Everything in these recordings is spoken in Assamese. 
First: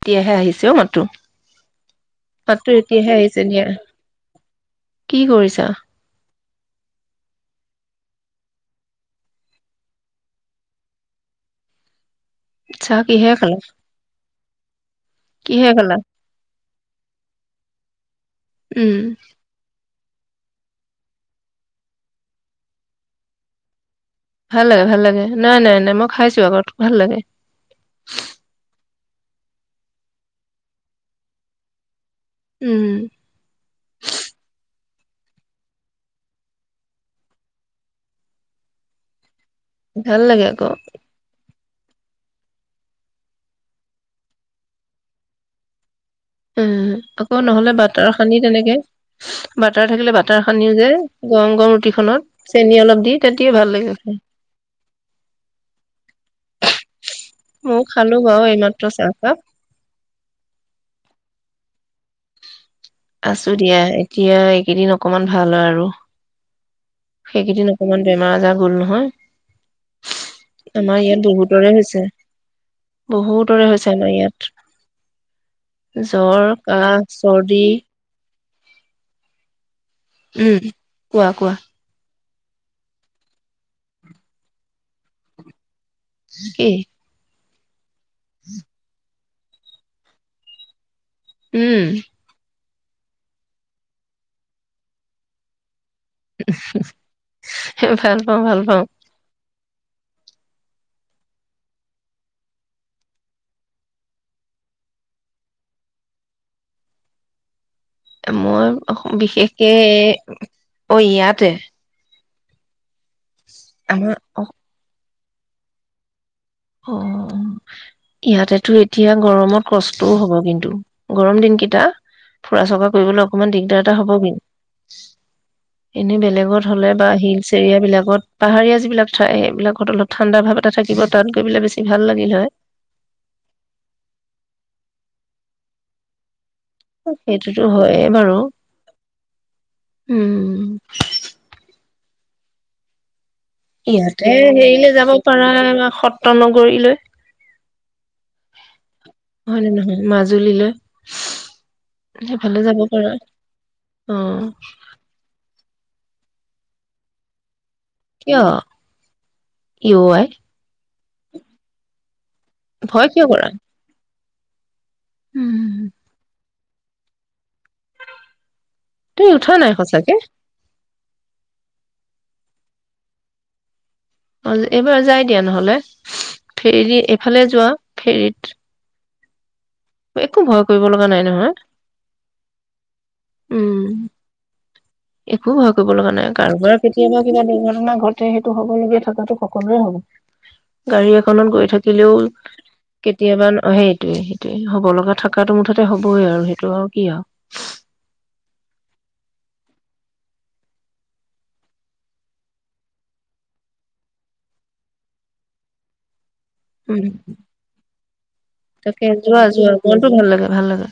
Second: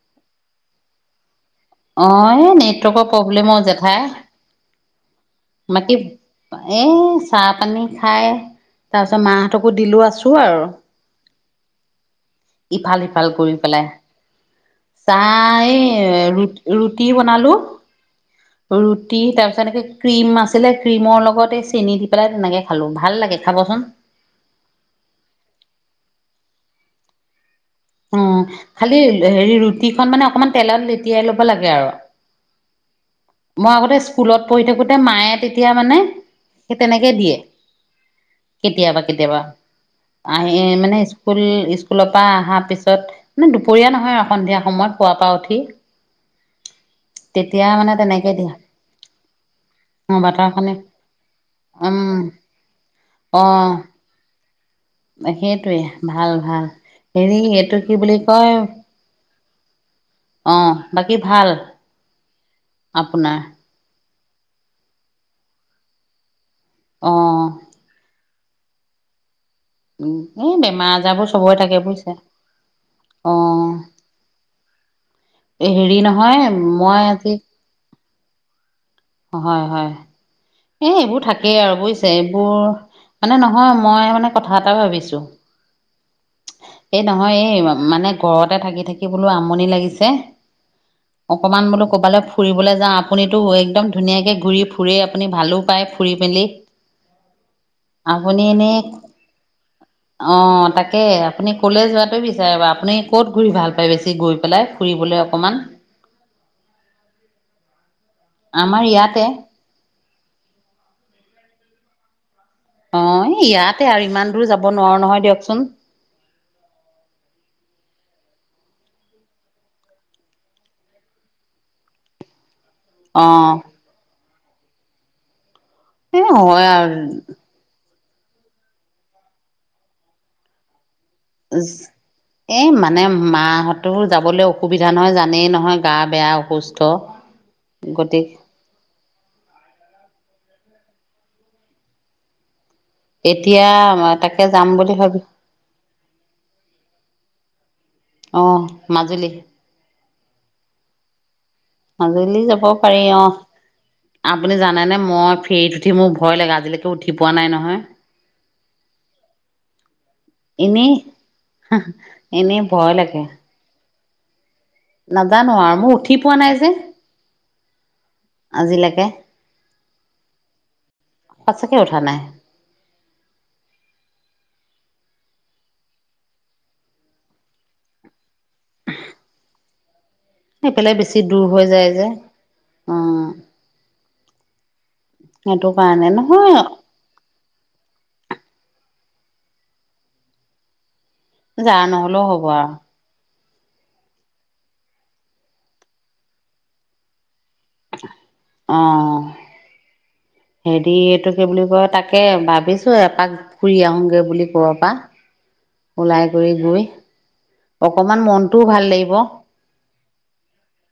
এতিয়াহে আহিছে অও মাতটো! অ এই নেটৱৰ্কৰ প্ৰবলেম অ' দিয়া জেঠাই। কি কৰিছা? এ চাহ পানী খাই তাৰপিছত মাহঁতকো দিলো আছো আৰু৷ চাহ ইফাল-সিফাল কিহে কৰি খালা পেলাই, চাহ কিহে এ খালা ৰু ৰুটি বনালো। উম ৰুটি তাৰ পিছত এনেকে ক্ৰীম আছিলে ক্ৰীমৰ লগত এই চেনি দি পেলাই তেনেকে খালো ভাল লাগে খাবচোন৷ ভাল লাগে ভাল লাগে নাই - নাই - নাই মই খাইছো আগত ভাল লাগে৷ অ, খালি হেৰি ৰুটিখন মানে অকমান তেলত লেতিয়াই খাব লাগে আৰু। উম মই আগতে স্কুলত পঢ়ি থাকোতে মায়ে তেতিয়া মানে সেই তেনেকে দিয়ে কেতিয়াবা - কেতিয়াবা৷ ভাল আহ, লাগে আকৌ মানে স্কুল। স্কুলৰ পৰা আহা পিছত মান দুপৰীয়া নহয় আৰু সন্ধিয়া সময়ত পুৱা পৰা উঠি। উম আকৌ তেতিয়া নহলে মানে বাটৰ খ সানি দিয়া তেনেকে ‌বাটাৰ থাকিলে অ বাটাৰ খনে সানিও যে গৰম গৰম উম ৰুটিখনত চেনি অলপ দি অ তেতিয়া ভাল লাগে খায়। সেইটোৱে ভাল ভাল হেৰি এইটো ময়ো কি খালো বুলি বাৰু কয় এইমাত্ৰ চাহকাপ আহ বাকী ভাল? আপোনাৰ আছো দিয়া এতিয়া এইকেইদিন অকমান ভাল হয় আৰু অ সেইকেইদিন অকমান বেমাৰ জা গ'ল নহয় এই বেমাৰ আমাৰ ইয়াত আজাৰবোৰ চবৰে বহুতৰে থাকে হৈছে বুজিছে অ বহুতৰে হৈছে আমাৰ ইয়াত। হেৰি জ্বৰ, নহয় কাহ, মই আজি চৰ্দি হয় হয় উম। এ এইবোৰ কোৱা থাকে কোৱা। আৰু বুজছো এইবোৰ মানে নহয় মই মানে কথা এটা ভাবিছো কি? এই নহয় মানে ঘৰতে থাকি থাকিব বোলো আমনি লাগিছে অকমান উম বোলো কবালে ফুৰিবলৈ যা আপুনিতো একদম ধুনীয়াকে ঘূৰি ফুৰেই আপুনি ভালো পায় পুৰী মেলি ভাল পাওঁ আপুনি ভাল এনেই পাওঁ আহ তাকে আপুনি কলে যোৱাটোৱে বিচাৰে বাৰু আপুনি কত ঘূৰিৱ ভাল পায় বেছি গৈ পেলাই ফুৰিবলৈ অকমান। এ মই আমাৰ ইয়াতে বিশেষকে ঐ ইয়াতে অ ইয়াতে আৰু আমাৰ ইমান অ দূৰ যাব নোৱাৰো নহয় দিয়ক চোন অ ইয়াতেতো এতিয়া গৰমত কষ্টও হব কিন্তু গৰম দিনকেইটা। ফুৰা চকা কৰিবলৈ অকণমান অঁ দিগদাৰ এটা হ'বগৈ। উ [inaudible] এ এনেই বেলেগত হয় হলে আৰু বা হিলচ এৰিয়া বিলাকত পাহাৰীয়া যিবিলাক ঠাই এইবিলাকত অলপ ঠাণ্ডা ভাৱ এটা থাকিব। তাত গৈ পেলাই বেছি ভাল লাগিল হয়। এ মানে মাহঁতৰ যাবলৈ অসুবিধা জানাই জানেই নহয় গা বেয়া অসুস্থ। সেইটোতো হয়ে গতিকে বাৰু! উম ম। এতিয়া ইয়াতে তাকে যাম হেৰিলে বুলি যাব ভাবি পাৰা সত্ৰ নগৰীলৈ। অ মাজুলী। হয়নে নহয় মাজুলীলৈ মাজুলী সেইফালে যাব পাৰি পাৰা অ। অ আপুনি জানে নে মই ফেৰীত উঠি মোৰ ভয় লাগে, আজিলৈকে উঠি পোৱা নাই নহয়! অ। ইনেই। [unintelligible] এনেই ভয় লাগে। কিয় কৰা নাজানো উম আৰু ম উঠি পোৱা নাই যে। আজিলৈকে তুই উঠা নাই সঁচাকে? সঁচাকে উঠা নাই। অ' এইবাৰ যাই দিয়া নহ'লে! ফেৰী- এইফালে যোৱা ফেৰীত। একো ভয় কৰিব সেইফালে লগা বেছি নাই দূৰ নহয়। হৈ যায় যে অ উম। একো সেইটো ভয় কৰিব কাৰণে লগা নাই, নহয় কাৰোবাৰ কেতিয়াবা কিবা দুৰ্ঘটনা ঘ তাতে সেইটো হ'বলগীয়া থকাটো সকলোৰে হ'ব। গাড়ী এখনত গৈ যাৰ থাকিলেও নহলেও কেত হ'ব আৰু কেতিয়াবা সেইটোৱে সেইটোয়ে হ'ব লগা থকাটো‌ মুঠতে হ'বই আৰু সেইটো আৰু কি আৰু। অ' হেৰি এইটো কি বুলি কয়, তাকে ভাবিছো এপাক ফুৰি আহোঁগে বুলি কবাৰ পৰা ওলাই। কৰি গৈ উম, অকমান মনটোও ভাল তাকে লাগিব যোৱা যোৱা মনটো ভাল লাগে ভাল লাগে।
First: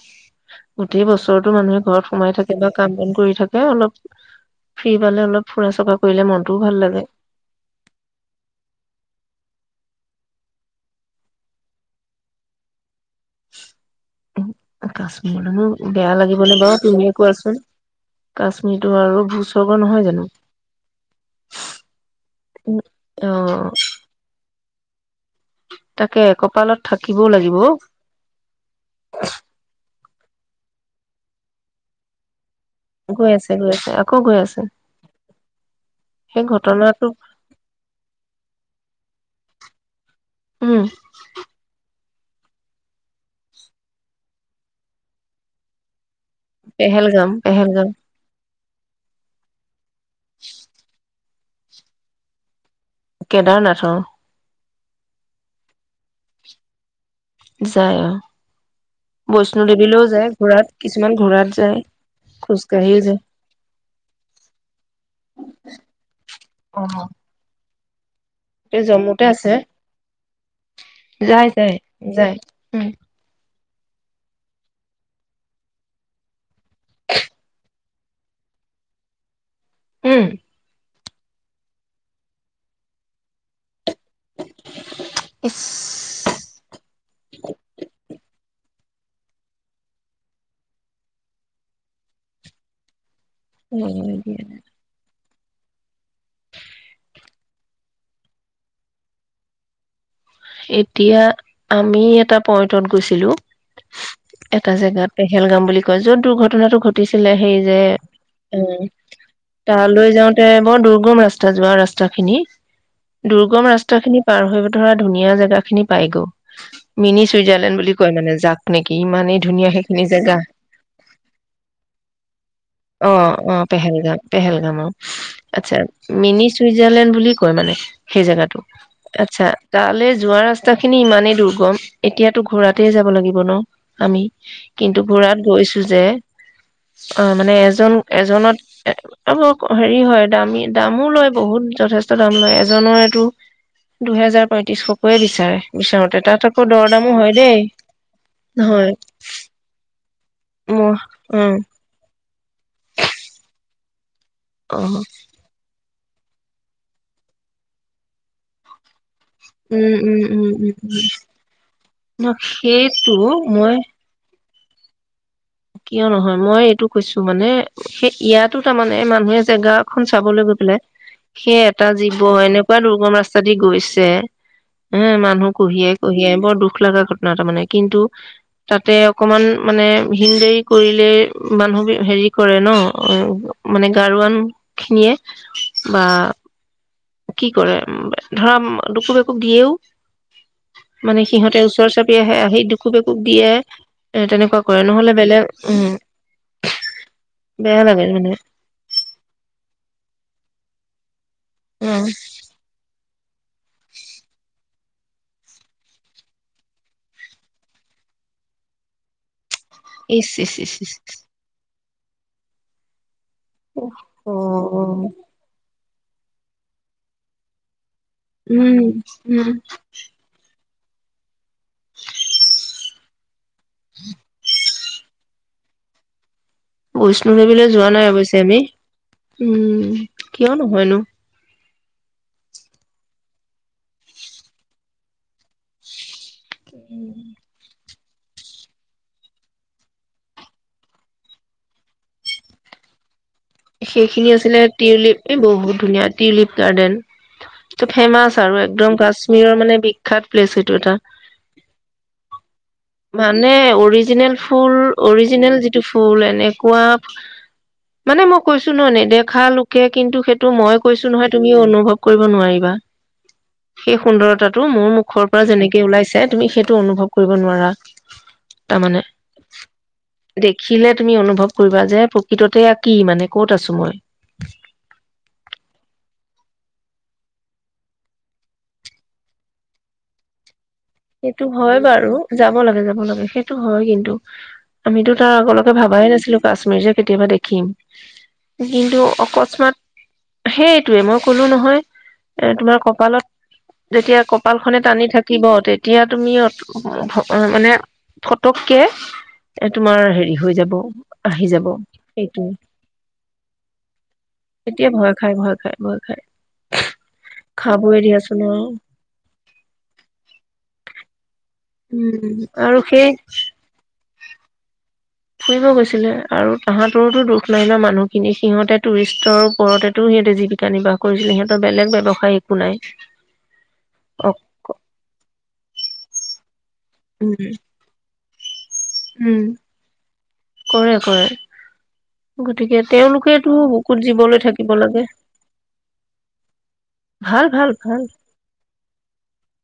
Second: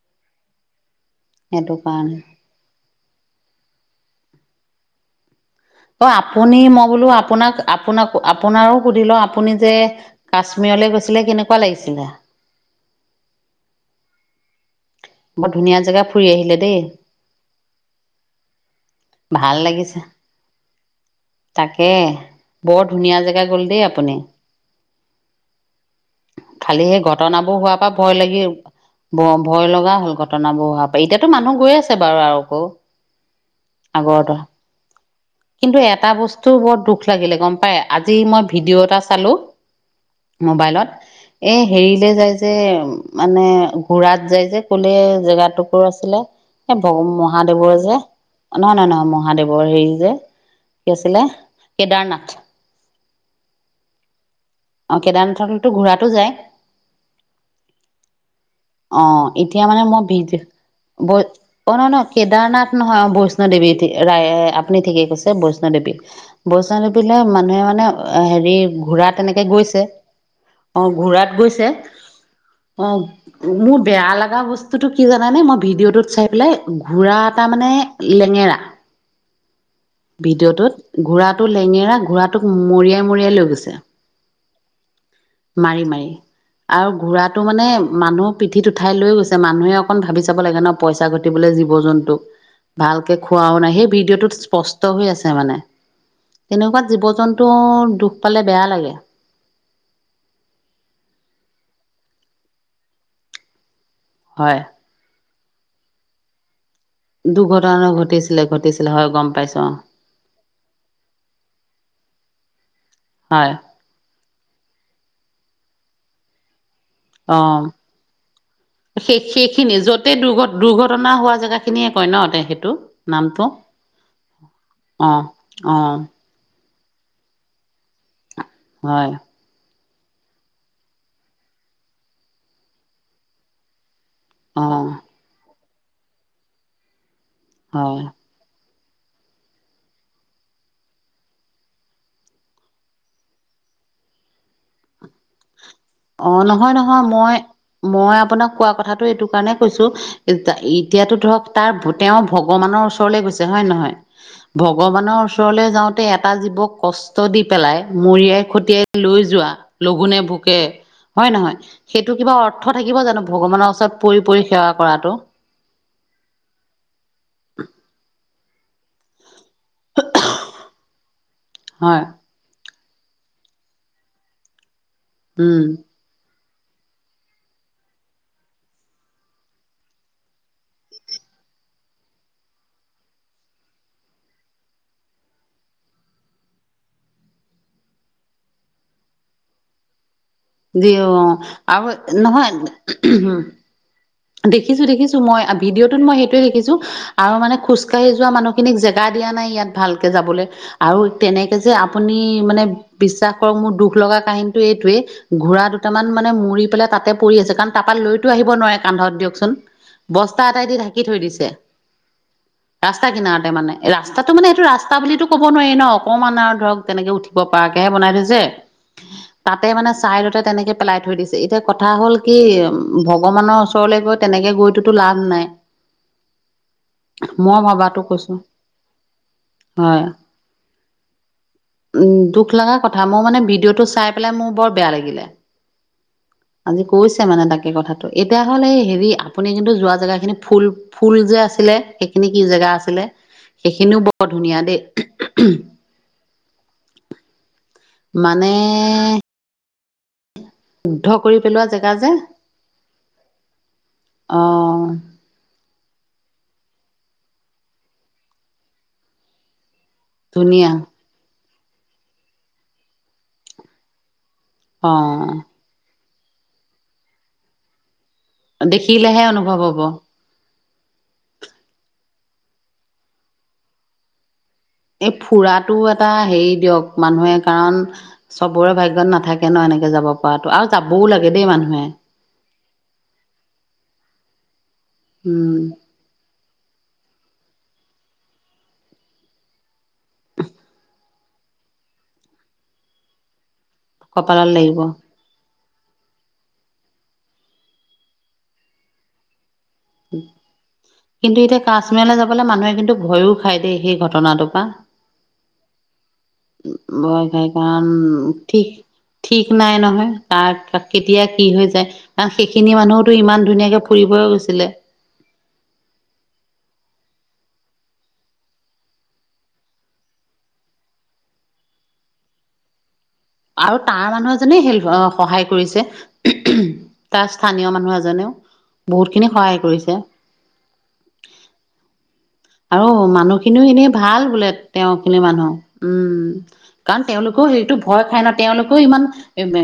গোটেই বছৰতো সেইটো মানুহে ঘৰত কাৰণে সোমাই থাকে বা কাম-বন কৰি থাকে অলপ ফ্ৰি পালে অলপ ফুৰা চকা অ কৰিলে মনটোও আপুনি, ভাল মই লাগে বোলো আপোনাক- আপোনাক-আপোনাৰো সুধি লও। আপুনি যে কাশ্মীৰলৈ গৈছিলে কেনেকুৱা লাগিছিলে? [unintelligible] বৰ কাশ্মীৰতনো ধুনীয়া জেগা বেয়া ফুৰি আহিলে লাগিবনে দেই বাৰু তুমিয়ে কোৱাচোন? কাশ্মীৰটো আৰু ভাল ভূস্বৰ্গ লাগিছে নহয় জানো। তাকে বৰ ধুনীয়া অ। জেগা গ'ল দেই আপুনি তাকে কপালত খালি সেই থাকিবও লাগিব ঘটনাবোৰ অ'। হোৱাৰ পৰা ভয় লাগি, ভয় লগা নাও বহুৱাব পাৰি, এতিয়াতো মানুহ গৈ আছে বাৰু আৰু আকৌ! গৈ আছে গৈ আছে, আকৌ আগৰ গৈ দৰে আছে। কিন্তু এটা সেই বস্তু বৰ ঘটনাটো দুখ লাগিলে গম পায়? আজি মই ভিডিঅ' এটা চালো উম মোবাইলত এ হেৰি এ যায় যে, মানে ঘোঁৰাত যায় যে কলে জেগাটোকৰ আছিলে? এই ভগ পেহেলগাম মহাদেৱৰ পেহেলগাম যে নই-নই নহয় মহাদেৱৰ হেৰি যে কি আছিলে? কেদাৰনাথ কেদাৰনাথ অ'। অ' কেদাৰনাথলৈতো ঘোঁৰাতো যায় যায় অ অ' বৈষ্ণো এতিয়া মানে দেৱীলৈও মই যায় ভিড ঘোঁৰাত কিছুমান ঘোঁৰাত অ' যায় নহ ন কেদাৰনাথ খোজকাঢ়িও নহয় অ যায় বৈষ্ণ দেৱী ৰা আপুনি ঠিকেই কৈছে। বৈষ্ণদেৱী, অ বৈষ্ণদেৱীলৈ মানুহে অ' মানে হেৰি এই ঘোঁৰাত জম্মুতে এনেকে আছে গৈছে। অ' ঘোঁৰাত যায় গৈছে। যায় যায় উম অ' মোৰ বেয়া লগা বস্তুটো কি জানা নে? মই ভিডিঅ'টোত চাই পেলাই ঘোঁৰা এটা মানে লেঙেৰা উম ভিডিঅ'টোত ঘোঁৰাটো লেঙেৰা, ঘোঁৰাটোক মৰিয়াই মৰিয়াই লৈ গৈছে। ইচ মাৰি-মাৰি। আৰু ঘোঁৰাটো মানে মানুহক পিঠিত উ উঠাই লৈ গৈছে। মানুহে অকণ ভাবি চাব লাগে ন', পইচা ঘটিবলৈ জীৱ জন্তুক ভালকে খোৱাও নাই। সেই ভিডিঅ'টোত স্পষ্ গৈ আছে মানে! তেনেকুৱাত জীৱ-জন্তুৰ দুখ পালে বেয়া লাগে। এতিয়া আমি এটা পইণ্টত গৈছিলোঁ। হয় এটা জেগাত পেহেলগাম বুলি কয় য'ত দুৰ্ঘটনাটো ঘটিছিলে সেই যে দুৰ্ঘটনা ঘটিছিলে উম, ঘটিছিলে হয় গম পাইছো অ তালৈ যাওঁতে বৰ দুৰ্গম ৰাস্তা, যোৱা ৰাস্তাখিনি। হয় দুৰ্গম ৰাস্তাখিনি পাৰ হৈ ধৰা নিয়া জেগাখিনি পায় গু। মিনি অ চুইজাৰলেণ্ড বুলি কয় মানে, যাক নেকি সেই ইমানেই ধুনীয়া সেইখিনি য'তে জেগা। দুৰ্ঘ দুৰ্ঘটনা হোৱা জেগা খিনিয়ে কয় ন তে সেইটো অ' নামটো - অ' পেহেলগাম- পেহেলগামক। অ অ আচ্ছা, মিনি ছুইজাৰলেণ্ড বুলি কয় মানে সেই জেগাত হয় আচ্ছা। তালৈ যোৱা ৰাস্তাখিনি ইমানেই দুৰ্গম এতিয়াতো ঘোঁৰাতে যাব লাগিব ন? আমি অ কিন্তু ঘোঁৰাত গৈছো যে অ' মানে এজন- হয় এজনত আ হেৰি হয় দামী দামো লয় বহুত যথেষ্ট দাম লয় এজনৰ এইটো দুহেজাৰ পইটিছখকে বিচাৰে। বিচাৰোতে অ তাত আকৌ নহয় দৰ নহয় দামো হয় মই দেই মই আপোনাক কোৱা নহয় কথাটো এইটো কাৰণে কৈছো মোৰ এতিয়াতো ধৰক উম তাৰ তেওঁ ভগৱানৰ ওচৰলৈ গৈছে হয় নহয় অ ভগৱানৰ ওচৰলে যাওঁ এটা জীৱক কষ্ট দি পেলাই মৰিয়াই খতিয়াই লৈ যোৱা উম লঘুনে উম উম ভোকে উম হয় নহয় সেইটো ন কিবা অৰ্থ থাকিব সেইটো জানো ভগৱানৰ মই ওচৰত পৰি পৰি সেৱা কৰাটো কিয় নহয় মই এইটো কৈছো মানে সেই ইয়াত তাৰমানে মানুহে জেগা খন চাবলৈ গৈ পেলাই সেই এটা হয় জীৱ এনে কা দুৰ্গম ৰাস্তা দি গৈছে উ মানুহ উম কহিয়াই কহিয়াই বৰ দুখ লগা ঘটনা তটা মানে কিন্তু তাতে অকমান মানে হিল দেৰি কৰিলে মানুহ হেৰি কৰে ন মানে গাৰোৱান খিনিয়ে বা কি কৰে ধৰা ডুকুব একুব দিয়ও যি অ মানে সিহঁতে আৰু ওচৰ চাপি আহে নহয় আহি দুকোব একোব দিয়ে এ তেনেকুৱা কৰে দেখিছো নহলে দেখিছো মই বেলেগ উম ভিডিঅ'টোত মই সেইটোৱে দেখিছো আৰু মানে বেয়া লাগে খোজকাঢ়ি যোৱা মানে মানুহখিনিক জেগা দিয়া নাই ইয়াত ভালকে যাবলৈ আৰু তেনেকে যে উম আপুনি মানে বিশ্বাস মোৰ দুখ লগা কাহিনীটো এইটোয়ে ঘোঁৰা দুটামান মানে মৰি পেলাই তাতে পৰি আছে কাৰণ তাপা লৈতো আহিব নোৱাৰে কান্ধত দিয়কচোন ইচ বস্তা ইচ এটাই ইচ দি ইচ ঢাকি ইচ। থৈ দিছে ৰাস্তা কিনাওত মানে ৰাস্তাটো অ মানে সেইটো ৰাস্তা বুলিটো ক'ব নোৱাৰি ন অকমমান আৰু ধৰক তেনেকৈ উঠিব পৰাকে এ বনাই দিযে উম উম তাতে মানে চাইদতে তেনে পেলাঠৈদিছ এতিয়া কথা হ'ল কি উম ভ ভগৱানৰ ওচৰলৈ গৈ তেনেকে গৈতোটো লাভ নাই। বৈষ্ণো মই দেৱীলৈ যোৱা ভবাতো নাই কৈছো অৱশ্যে আমি। উম, হয় কিয় নহয়নো! উম দুখ লগা কথা। মোৰ মানে ভিডিঅ'টো চাই পেলাই মোৰ বৰ বেয়া লাগিলে। আজি কৈছে মানে তাকে কথা তো এ তেতিয়াহ'লে হেৰি আপুনি কিন্তু যোৱা জেগাখিনি ফুল ফুল যে আছিলে, সেইখিনি কি জেগা আছিলে সেইখিনিও বৰ সেইখিনি আছিলে ধুনীয়া দেই টিউলিপ। এ বহুত ধুনীয়া টিউলিপ গাৰ্ডেন। ফেমাচ মানে আৰু একদম কাশ্মীৰৰ মানে বি খাত প্লেচ সেইটো এটা। শুদ্ধ কৰি পেলোৱা জেগা যে মানে অৰিজিনেল অ ফুল অৰিজিনেল যিটো ফুল এনে কোৱা, মানে মোক কৈছোঁ ন'? নেদেখা লোক তাকে, কিন্তু সেইটো ধুনীয়া মই কৈছো নহয় তুমি অনুভৱ কৰিব নোৱাৰিবা। সেই সুন্দৰতা তোৰ মোৰ অ মুখৰপৰা যেনেকে ওলাইছে তে তুমি সেইটো অনুভৱ কৰিব নোৱাৰা। তাৰমানে দেখিলেহে অনুভৱ হ'ব। দেখিলে তুমি অনুভৱ কৰিবা যে প্ৰকৃততে এইয়া কি মানে! ক'ত আছোঁ মই? এই ফুৰাটোও এটা হেৰি দিয়ক মানুহে, কাৰণ চবৰে ভাগ্যত নাথাকে ন এনেকে যাব পৰাতো আৰু যাবও লাগে সেইটো দেই হয় মানুহে বাৰু। যাব লাগে, যাব লাগে। সেইটো হয় কিন্তু। আমিতো তাৰ উম আগলৈকে ভাবাই নাছিলোঁ কাশ্মীৰ যে কেতিয়াবা দে ম, কিন্তু অকস্মাত সেইটোৱে মই কলোঁ নহয়, এ তোমাৰ কপালত যেতিয়া কপালত কপালখনে লাগিব টানি থাকিব, তে এতিয়া তুমি মানে ফটককে এ তোমাৰ হেৰি হৈ যাব কিন্তু আহি এতিয়া যাব কাশ্মীৰলৈ যাবলৈ সেইটোৱে মানুহে কিন্তু ভয়ো খায় দেই সেই ঘটনাটোৰ পৰা। এতিয়া ভয় খাই ভয় খাই ভয় খাই ভয় খাই কাৰণ খাবই দিয়াচোন ঠিক আৰু ঠিক নাই নহয়, কাৰ কেতিয়া কি হৈ যায়, কাৰণ উম সেইখিনি আৰু সেই মানুহোতো ইমান ধুনীয়াকে ফুৰিবই গৈছিলে। ফুৰিব গৈছিলে আৰু তাহাঁতৰোতো দুখ নাই মানুহখিনি সিহঁতে টুৰিষ্টৰ ওপৰতেতো সিহঁতে জীৱিকা নিৰ্বাহ কৰিছিলে। সিহঁতৰ বেলেগ ব্যৱসায় একো নাই। আৰু তাৰ অ মানুহ এজনে হেল অ সহায় ক কৰিছে। তাৰ উম স্থানীয় মানুহ এজনেও বহুতখিনি উম সহায় কৰিছে। কৰে কৰে গতিকে আৰু তেওঁলোকেতো মানুহখিনিও এনেই বুকুত ভাল জীৱলৈ বোলে থাকিব তেওঁ লাগে খিনি মানুহ। উম কাৰণ তেওঁলোকেও ভাল ভাল সেইটো ভাল ভয় খাই ন তেওঁলোকেও ইমান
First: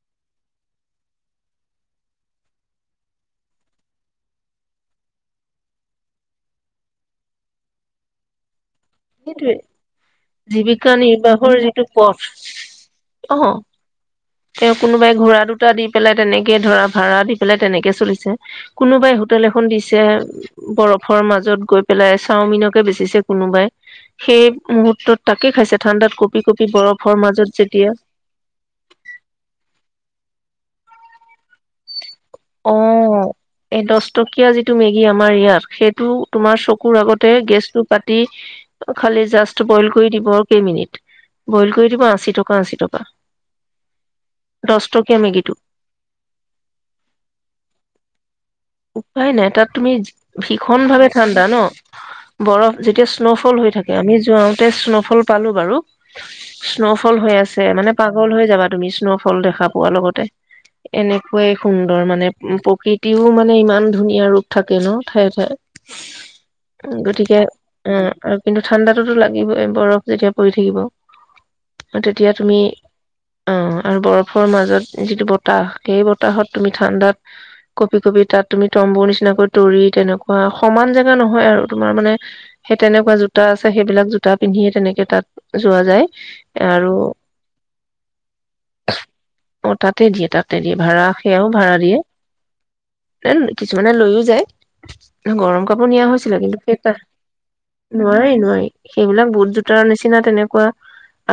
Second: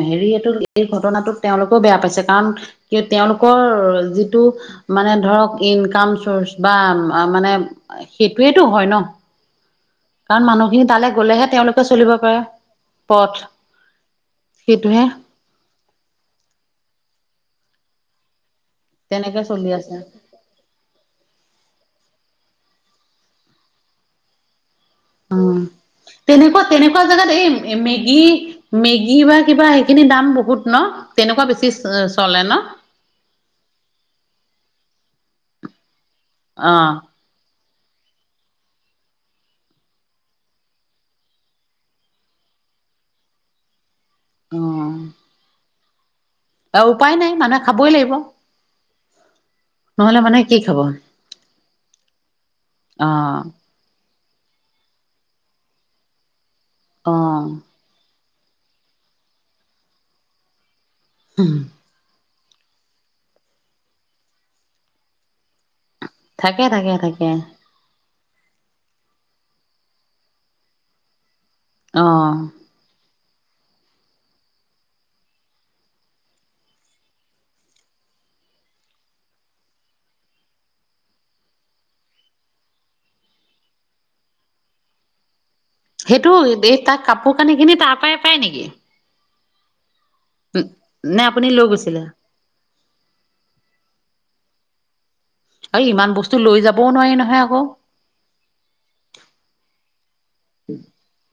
হেৰি এইটো এই ঘটনাটো তেওঁলোকেও বেয়া পাইছে কাৰণ তেওঁলোকৰ যিটো মানে ধৰক ইনকাম চ'ৰ্চ বা মানে সেইটোয়ে সেইটোৱে। মানুহখিনি জীৱিকা তালৈ গলেহে নিৰ্বাহৰ তেওঁলোকে যিটো চলিব পথ। পাৰে পথ অ, তেওঁ সেইটোহে কোনোবাই ঘোঁৰা দুটা দি পেলাই তেনেকে ধৰা ভাড়া দি বোলে তেনেকে চলিছে কোনোবাই তেনেকে হোটেল এখন চলি আছে দিছে। বৰফৰ মাজত গৈ পেলাই চাওমিনকে বেচিছে কোনোবাই সেই মুহুৰ্তত অ তাকে খাইছে ঠাণ্ডাত কঁপি তেনেকুৱা কঁপি তেনেকুৱা বৰফৰ জেগাত মাজত এই যেতিয়া মেগী, মেগী বা কিবা সেইখিনি দাম ব বহুত ন তেনেকুৱা বেছি চ অ এই দছটকীয়া যিটো মেগী গী আমাৰ ইয়াৰ সে টো তোমাৰ অ চকুৰ আগতে গেছ টো পা দি খালি জাষ্ট বইল কৰি দিব আৰু কেইমিনিট? বইল কৰি দিব আশী টকা আশী টকা। অ দছ টকীয়া মেগিটো। উপায় নাই মানুহে খাবই লাগিব উপায় নাই তাত তুমি নহলে মানুহে কি খাব ভীষণ অ ভাৱে ঠাণ্ডা ন বৰফ যেতিয়া স্ন'ফল হৈ থাকে আমি। যাওঁতে স্ন'ফল পালো বাৰু। স্ন'ফল অ হৈ আছে। মানে পাগ পাগল হৈ যাবা তুমি স্ন'ফল দেখা পোৱা লগতে। এনেকুৱাই সুন্দৰ মানে। উ প্ৰকৃতিও মা নে ইমান ধূনীয়া ৰূপ থাকে ন ঠায়ে ঠায়ে। থাকে থাকে থাকে গতিকে উম্ আৰু কিন্তু ঠাণ্ডাটোতো লাগিবই বৰফ যেতিয়া পৰি থাকিব। অ তেতিয়া তুমি অ আৰু বৰফৰ মাজত যিটো বতাহ সেই বতাহত তুমি ঠাণ্ডাত কঁপি কঁপি তাত তুমি তম্বুৰ নিচিনাকৈ তৰি তেনেকুৱা সমান জেগা নহয় আৰু তোমাৰ মানে সেই তেনেকুৱা জোতা আছে সেইবিলাক জোতা পিন্ধিয়ে তেনেকে তাত। যোৱা যায় সেইটো এই আৰু তাত কাপোৰ কানি খিনি তাৰ পৰাই পাই নেকি অৰ্ঠাৎ তাতে দিয়ে তাতে দিয়ে ভাড়া, নে সেয়াও আপুনি লৈ ভাড়া দিয়ে। গৈছিলে কিছুমানে লৈও যায়। গৰম আৰু কাপোৰ নিয়া ইমান বস্তু হৈছিলে কিন্তু লৈ যাবও সেইটাত। নোৱাৰি নহয় আকৌ নোৱাৰি-নোৱাৰি, সেইবিলাক বুট জোতাৰ নিচিনা তেনেকুৱা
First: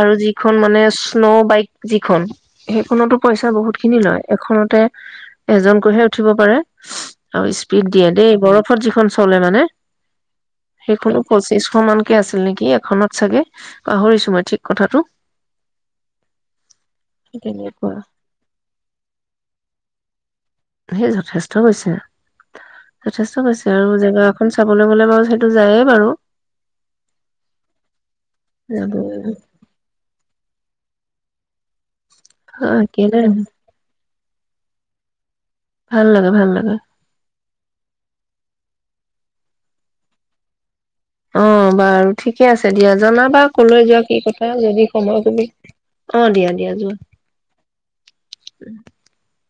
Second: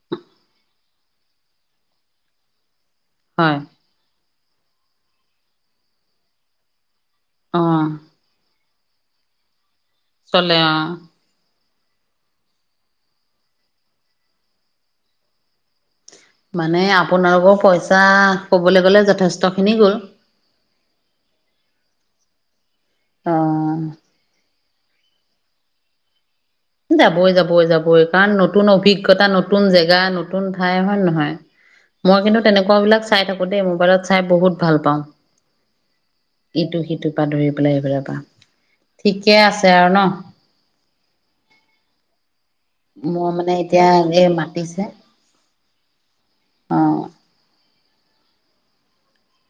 আৰু যি খন মানে স্ন' বাইক যিখন সেইখনতো পইচা হয় বহুত খিনি লয়। এখনতে এজনকৈহে উঠিব পাৰে। আৰু অ স্পীড দিয়ে দেই বৰফ ফৰ যিখন চলে মানে, চলে অ সেইখনো পচিছ, সমানকে আছিল নেকি এখনত চাগে পাহৰিছো মই ঠিক কথাটো। মানে আপোনালোকৰ তেনেকুৱা পইচা কবলৈ গ'লে যথেষ্টখিনি গ'ল। সেই যথেষ্ট হৈছে। অ যথেষ্ট কৈছে আৰু জেগা এখন চাবলৈ গ'লে বাৰু সেইটো যায়ে বাৰু। যাবই-যাবই-যাবই কাৰণ নতুন যাব অভিজ্ঞতা নতুন জেগা নতুন ঠাই হয় নহয়? মই কিন্তু তেনেকুৱা বিলাক কেলে চাই থাকো দেই মোবাইলত, চাই বহুত ভাল পাওঁ। ভাল লাগে ভাল লাগে ইটো সিটো পা ধৰি পেলাই এইফেল পা। ঠিকে আছে আৰু ন? অ বাৰু ঠি ঠিকে আছে দিয়া মোৰ জনাবা মানে কলৈ এতিয়া যোৱা কি এই কথা মাতিছে যদি সময় কমি অ দিয়া-দিয়া অ'। যোৱা। উম [unintelligible]